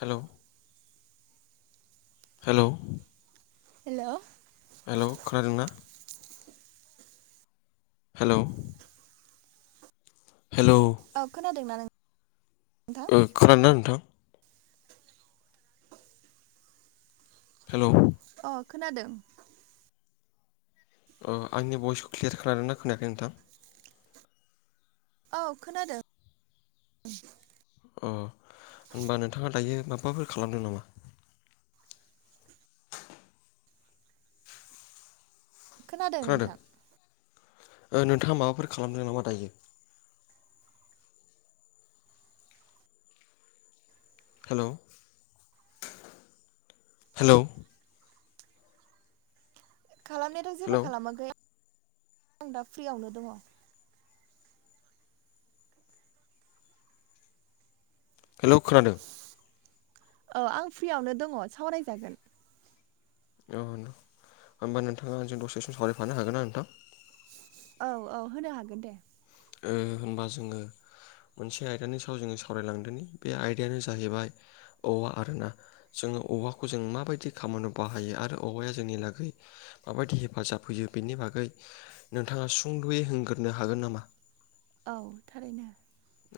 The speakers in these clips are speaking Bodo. हेल'। हेल'। हेल' हेल' खोनादोंनना। हेलौ हेलौ औ खोनादों नोंथाङा। ओ खोनादों ना नोंथाङा? हेलौ अ खोनादों अ आंनि भइसखौ क्लियार खानादों ना खोनायाखै नोंथां? औ खोनादों। अ होनबा नोंथाङा दायो माबाफोर खालामदों नामा? खोनादों नोंथां खोनादों नोंथाङा माबाफोर खालामदों नामा दायो। हेलौ हेलौ खालामनायाथ जेबो हेलौ खालामाखै आं दा फ्रियावनो दङ। हेलौ खोनादों। औ आं फ्रियावनो दङ सावरायजागोन औ होमबा नोंथाङां जों दसेसिम सावरायफानो हागोन ना नोंथां। औ औ होनो हागोन दे। होनबा जोङो मोनसे आयदानि सायाव जोङो सावरायलांदोंोनि बे आयदायानो जाहैबाय औवा आरोना। जोङो औवाखौ जों माबायदि खामानियाव बाहायो आरो औवाया जोंनि लागै माबायदि हेफाजाब होयो बेनि बागै नोंथाङा सुंद'यै हग्रोनो हागोन नामा? औ थारैनो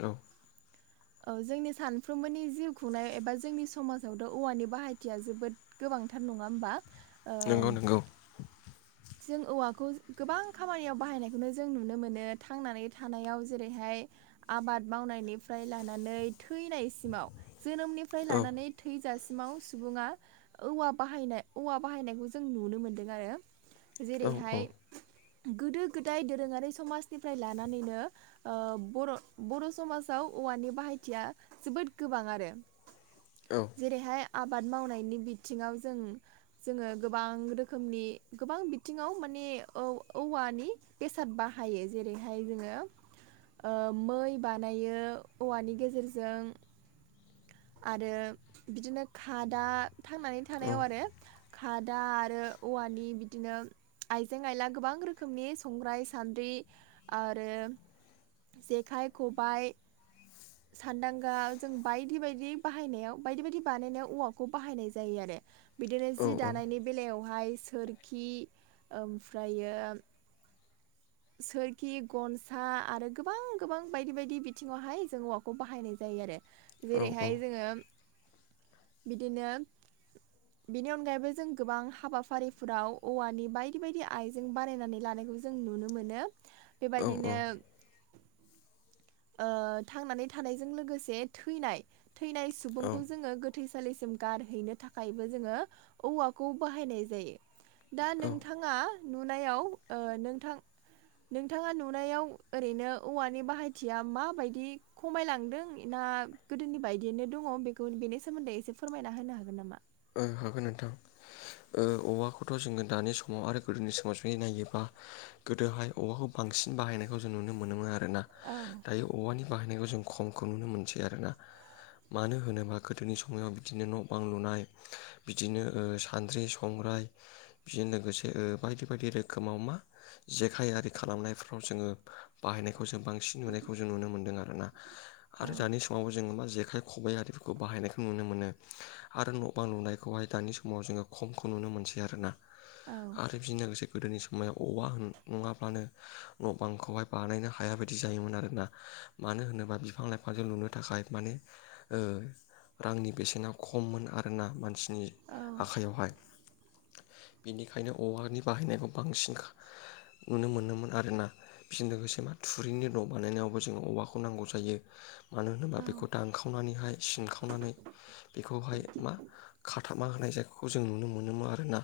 औ। औ जोंनि सानफ्रोमबोनि जिउ खुंनाय एबा जोंनि समाजावथ' औवानि बाहायथिया जोबोद गोबांथार नङा होमबा। ओम नंगौ नंगौ। जों औवाखौ गोबां खामानियाव बाहायनायखौनो जों नुनो मोनो थांनानै थानायाव जेरैहाय आबाद मावनायनिफ्राय लानानै थैनायसिमाव जोनोमनिफ्राय औ लानानै। थैजासिमाव सुबुङा औवा बाहायनाय औवा बाहायनायखौ जों नुनो मोनदों आरो औ औ जेरैहाय गोदो गोदाय दोरोङारि समाजनिफ्राय लानानैनो बर' बर' समाजाव औवानि बाहायथिया जोबोद गोबां आरो। औ। जेरैहाय आबाद मावनायनि बिथिङाव जों जोङो गोबां रोखोमनि गोबां बिथिङाव माने औवानि बेसाद बाहायो जेरैहाय जोङो ओ मै बानायो औवानि गेजेरजों आरो बिदिनो खादा थांनानै थानायाव आरो। खादा आरो औवानि बिदिनो आइजें आइला गोबां रोखोमनि संग्राय सान्द्रि आरो जेखाइ खबाय सान्दांगा जों बायदि बायदि बाहायनायाव बायदि बायदि बानायनायाव औवाखौ बाहायनाय जायो आरो बिदिनो औ जि दानायनि बेलायावहाय सोरखि ओमफ्रायो। सोरखि गनसा आरो गोबां गोबां बायदि बायदि बिथिङावहाय जों औवाखौ बाहायनाय जायो आरो औ जेरैहाय जोङो बिदिनो [inaudible] बेनि अनगायैबो जों गोबां हाबाफारिफोराव औवानि बायदि बायदि आयजें बानायनानै लानायखौ जों नुनो मोनो बेबायदिनो थांनानै थानायजों लोगोसे थैनाय थैनाय औ सुबुंखौ जोङो फाथैसालिसिम गारहैनो थाखायबो जोङो औवाखौ बाहायनाय जायो। दा नोंथाङा। नुनायाव नोंथां नोंथाङा नुनायाव ओरैनो औवानि बाहाय खुथिया माबायदि खमायलांदों ना गोदोनि बायदियैनो दङ बेखौ बेनि सोमोन्दै एसे फोरमायना होनो हागोन नामा? ओ हागोन नोंथां। औवाखौथ' जोङो दानि समाव आरो गोदोनि समाव जुदि नायोबा गोदोहाय औवाखौ बांसिन बाहायनायखौ जों नुनो मोनोमोन आरोना। औ। दायो औवानि बाहायनायखौ जों खमखौ नुनो मोनसै आरो ना। मानो होनोबा गोदोनि समाव बिदिनो न' बां लुनाय बिदिनो सानद्रि संग्राय बेजों लोगोसे बायदि बायदि रोखोमाव मा? जेखाइ आरि खालामनायफ्राव जोङो बाहायनायखौ जों बांसिन नुनायखौ जों नुनो मोन्दों आरोना। औ आरो जानि समावबो जोबा जेखाइ खबाइ आरिफोरखौ बाहायनायखौ नुनो मोनो आरो न' गोबां लुनायखौहाय दानि समाव जोङो खमखौ नुनो मोनसै आरोना। औ आरो बिजों लोगोसे गोदोनि समाव समायाव अवा नङाब्लानो न' बांखौहाय बानायनो हाया बायदि जायोमोन आरोना मानो होनोबा बिफां लाइफां बिफाजों लुनो थाखाय माने ओ रांनि बेसेना खममोन आरो फोरा मानसिनि औ आखाइयावहाय। बेनिखायनो औवानि बाहायनायखौ बांसिन नुनो मोनोमोन आरोना। बेजों लोगोसे मा थुरिनो दं बानायनायावबो जों औवाखौ नांगौ जायो। मानो होनोबा औ बेखौ दानखावनानैहाय सिनखावनानै बेखौहाय हाथामा होनाय जायगाखौ जों नुनो मोनोमोन आरोना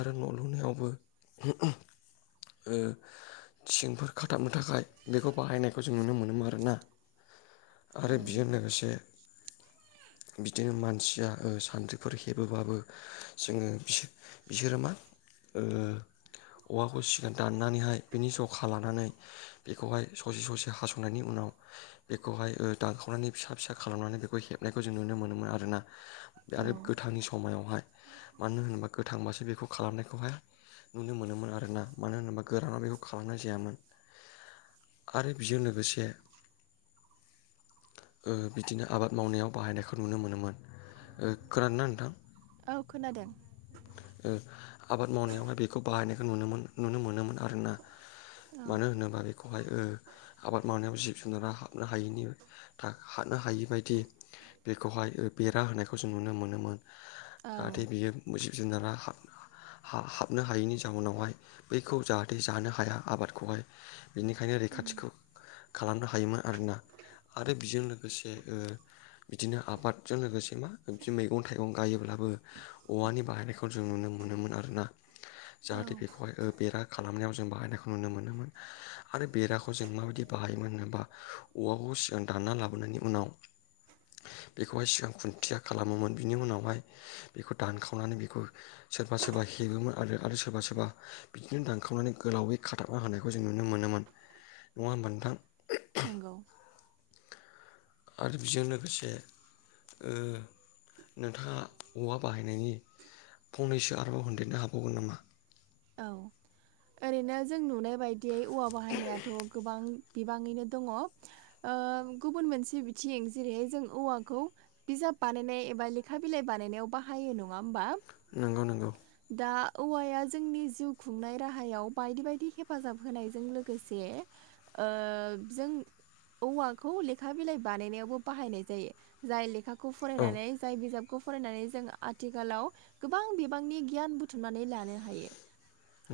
आरो न' लुनायावबो ओ। थिंफोर खाथाबनो थाखाय बेखौ बाहायनायखौ जों नुनो मोनोमोन आरोना। औ आरो बेजों लोगोसे बिदिनो मानसिया सान्द्रिफोर हेबोबाबो जोङो बिस बिसोरो मा? औवाखौ सिगां दाननानैहाय बिनि जखा लानानै बेखौहाय ससे ससे हास'नायनि उनाव बेखौहाय दानखावनानै फिसा फिसा खालामनानै बेखौ हेबनायखौ जों नुनो मोनोमोन आरोना। बे औ आरो गोथांनि समायावहाय मानो होनोबा गोथांबासो बेखौ खालामनायखौहाय नुनो मोनोमोन आरोना मानो होनोबा गोरानाव बेखौ खालामनाय जायामोन। आरो बेजों लोगोसे बिदिनो आबाद मावनायाव बाहायनायखौ नुनो मोनोमोन। [unintelligible] औ खोनादों। आबाद मावनायावहाय बेखौ बाहायनायखौ नुनो नुनो मोनोमोन आरोना। औ मानो होनोबा बेखौहाय आबाद मावनायाव जि जुनारा हाबनो हायिनि हाबनो हायि बायदि बेखौहाय बेरा होनायखौ खौ जों नुनो मोनोमोन औ जाहाथे बियो जिब जुनारा हाब हाबनो हायैनि जाउनावहाय बैखौ जाहाथे जानो हाया आबादखौहाय। बिनिखायनो रैखाथिखौ खालामनो हायोमोन आरोना आरो बिजों लोगोसे बिदिनो आबादजों लोगोसे मा बिदि मैगं थाइगं गायोब्लाबो औवानि बाहायनायखौ जों नुनो मोनोमोन आरोना। औ जाहाथे बेखौहाय बेरा खालामनायाव जों बाहायनायखौ नुनो मोनोमोन। आरो बेराखौ जों माबायदि बाहायोमोन होनोबा औवाखौ सिगां दानना लाबोनायनि उनाव। बेखौहाय सिगां खुथिया खालामोमोन बिनि उनावहाय बेखौ दानखावनानै बेखौ सोरबा सोरबा हेबोमोन आरो आरो सोरबा सोरबा बिदिनो दानखांनानै गोलावै खालाम थाबना होनायखौ जों नुनो मोनोमोन, नङा होमबा नोंथां? नंगौ। आरो बेजों लोगोसे नोंथाङा औवा बाहायनायनि फंनैसो आरोबाव होनदेरनो हाबावगोन नामा? औ ओरैनो जों नुनाय बायदियै औवा बाहायनायाथ' गोबां बिबाङैनो दङ ओ गुबुन मोनसे बिथिं जेरैहाय जों औवाखौ बिजाब बानायनाय एबा लेखा बिलाइ बानायनायाव बाहायो नङा होमबा। नंगौ नंगौ। दा औवाया जोंनि जिउ खुंनाय राहायाव बायदि -बायदि हेफाजाब होनायजों लोगोसे ओ जों औवाखौ लेखा बिलाइ बानायनायावबो बाहायनाय जायो। जाय लेखाखौ औ फरायनानै जाय बिजाब फरायनानै जों आथिखालाव गोबां बिबांनि गियान बुथुमनानै लानो हायो।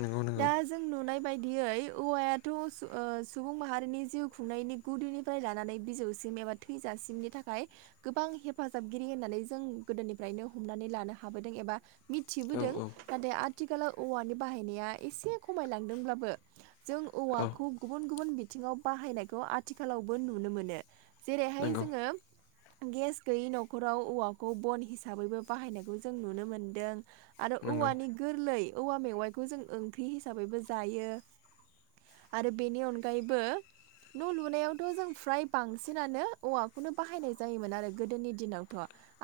नंगौ दा नंगौ। जों नुनाय बायदियै औवायाथ' सु-सुबुं माहारिनि जिउ खुंनायनि गुदिनिफ्राय लानानै बिजौसिम एबा थैजासिमनि थाखाय गोबां हेफाजाबगिरि होननानै जों गोदोनिफ्रायनो हमनानै लानो हाबोदों एबा औ मिथिबोदों औ नाथाय आथिखालाव औवानि बाहायनाया एसे खमायलांदोंब्लाबो जों औ औवाखौ गुबुन गुबुन बिथिङाव बाहायनायखौ आथिखालावबो नुनो मोनो। जेरैहाय नंगौ जोङो गेस गैयै न'खराव औवाखौ बन हिसाबैबो बाहायनायखौ जों नुनो मोनदों। आरो नंगौ औवानि गोरलै औवा मेवाइखौ जों ओंख्रि हिसाबैबो जायो। आरो बेनि अनगायैबो न' लुनायावथ' जों फ्राय बांसिनानो औवाखौनो बाहायनाय जायोमोन आरो गोदोनि दिनावथ'।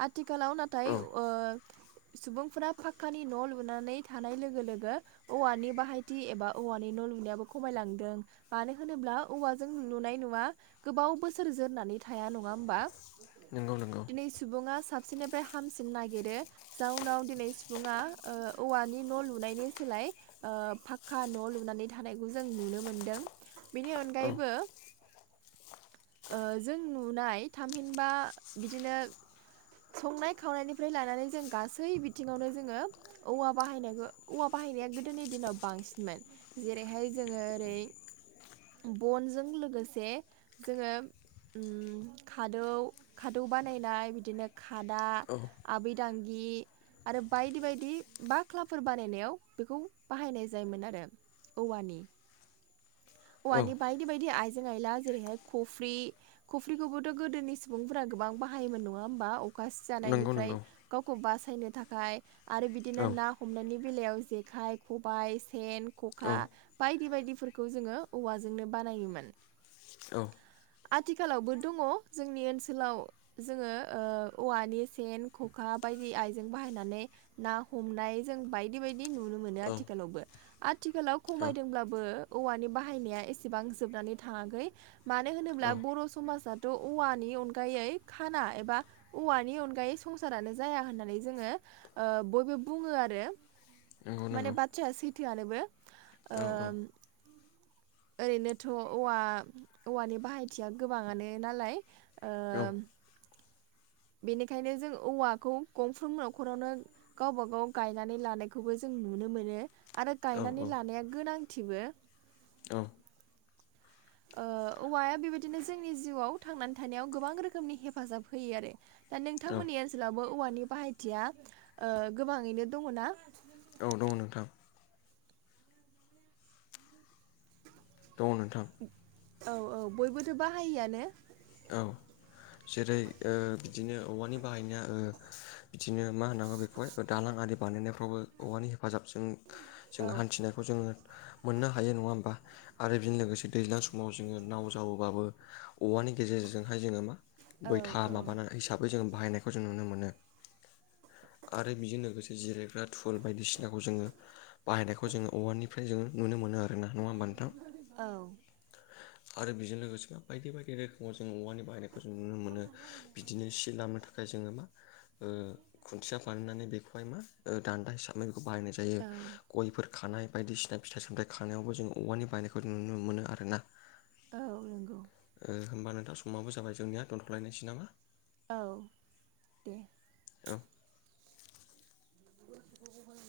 आथिखालाव नाथाय औ ओ सुबुंफोरा फाखकानि न' लुनानै थानाय लोगो लोगो औवानि बाहायथि एबा औवानि न' लुनायाबो खमायलांदों। मानो होनोब्ला औवाजों लुनाय न'वा गोबाव बोसोर जोरनानै थाया नङा होमबा। नंगौ नंगौ। दिनै सुबुङा साबसिननिफ्राय हामसिन नागिरो जउनाव दिनै सुबुङा ओ औवानि न' लुनायनि सोलाय फाखक्का न' लुनानै थानायखौ जों नुनो मोनदों। बेनि औ अनगायैबो ओ जों नुनाय थामहिनबा बिदिनो संनाय-खावनायनिफ्राय लानानै जों गासै बिथिंङावनो जोंङो औवा बाहायनायखो औवा बाहायनाया गोदोनि दिनाव बांसिनमोन। जेरैहाय जोङो ओरै बनजों लोगोसे जोङो उम खादौ खादौ बानायनाय बिदिनो खादा औ। आबैदांगि आरो बायदि बायदि बाक्लाफोर बानायनायाव बेखौ बाहायनाय जायोमोन आरो। औवानि। औ औवानि बायदि बायदि आइजें-आइला जेरैहाय कफ्रि कफ्रिखौबोथ' गोदोनि सुबुंफोरा गोबां बाहायोमोन नङा होमबा? अखा नंगौ सिजानायनिफ्राय नंगौ गावखौ बासायनो थाखाय आरो बिदिनो औ ना हमनायनि बेलायाव जेखाइ, खबाइ, सेन, औ खखा बायदि बायदिफोरखौ जोङो औवाजोंनो बानायोमोन। औ। आथिखालावबो दङ जोंनि ओनसोलाव जोङो ओ औवानि सेन, खखा बायदि आइजें बाहायनानै ना हमनाय जों बायदि बायदि नुनो मोनो औ आथिखालावबो। आथिखालाव खमायदोंब्लाबो औवानि बाहायनाया एसेबां जोबनानै थाङाखै। मानो होनोब्ला औ बर' समाजाथ' औवानि अनगायै खाना एबा औवानि अनगायै संसारानो जाया होननानै जोङो बयबो बुङो आरो। नंगौ नंगौ माने बाथ्राया सैथोआनोबो औ ओम ओरैनोथ' औवा औवानि बाहायथिया गोबांङानो नालाय। औ। ओ बेनिखायनो जों औवाखौ गंफ्रोम न'खरावनो गावबा-गाव गायनानै लानायखौबो जों नुनो मोनो। आरो औ गायनानै औ लानाया गोनांथिबो। औ। ओ औवाया बेबायदिनो जोंनि जिउआव थांनानै थानायाव गोबां रोखोमनि हेफाजाब होयो आरो। दा औ नोंथांमोननि ओनसोलावबो औवानि बाहायथिया गोबाङैनो दङ ना? औ दङ नोंथां। दङ' नोंथां। औ औ बयबोथ' बाहायोआनो? औ जेरै ओ बिदिनो औवानि बाहायनाया ओ बिदिनो मा होनांगौ बेखौहाय दालां आरि बानायनायफ्रावबो औवानि हेफाजाबजों औ जोङो हान्थिनायखौ जोङो मोननो हायो नंङा होमबा आरो बेजों लोगोसे दैज्लां समाव जोंङो नाव जाबोबाबो औवानि गेजेरजोंहाय जोंङो मा औ बैथा औ माबा हिसाबै जोंङो बाहायनायखौ जों नुनो मोनो। आरो बेजों लोगोसे जिरायग्रा थुल बायदिसिनाखौ जोङो बाहायनायखौ जोंङो औवानिफ्राय जोंङो नुनो मोनो आरो ना नङा होनबा नोंथां औ आरो बेजों लोगोसे बायदि बायदि रोखो औवाजों औवानि बाहायनायखौ जों नुनो मोनो बिदिनो सि लामनो थाखाय जोङो मा ओ खुन्थिया बानायनानै बेखौहाय मा दान्दा हिसाबै बेखौ बाहायनाय जायो औ गयफोर फिथाइ खानाय बायदिसिना फिथाइ सामथाइ खानायावबो जों औवानि बायनायखौ जों नुनो मोनो आरोना। औ नोंगौ। ओ होनोमबा नोंथां समाबो जाबाय जोंनिया दोनथ'लायनायसै नामा? औ दे। औ। [unintelligible]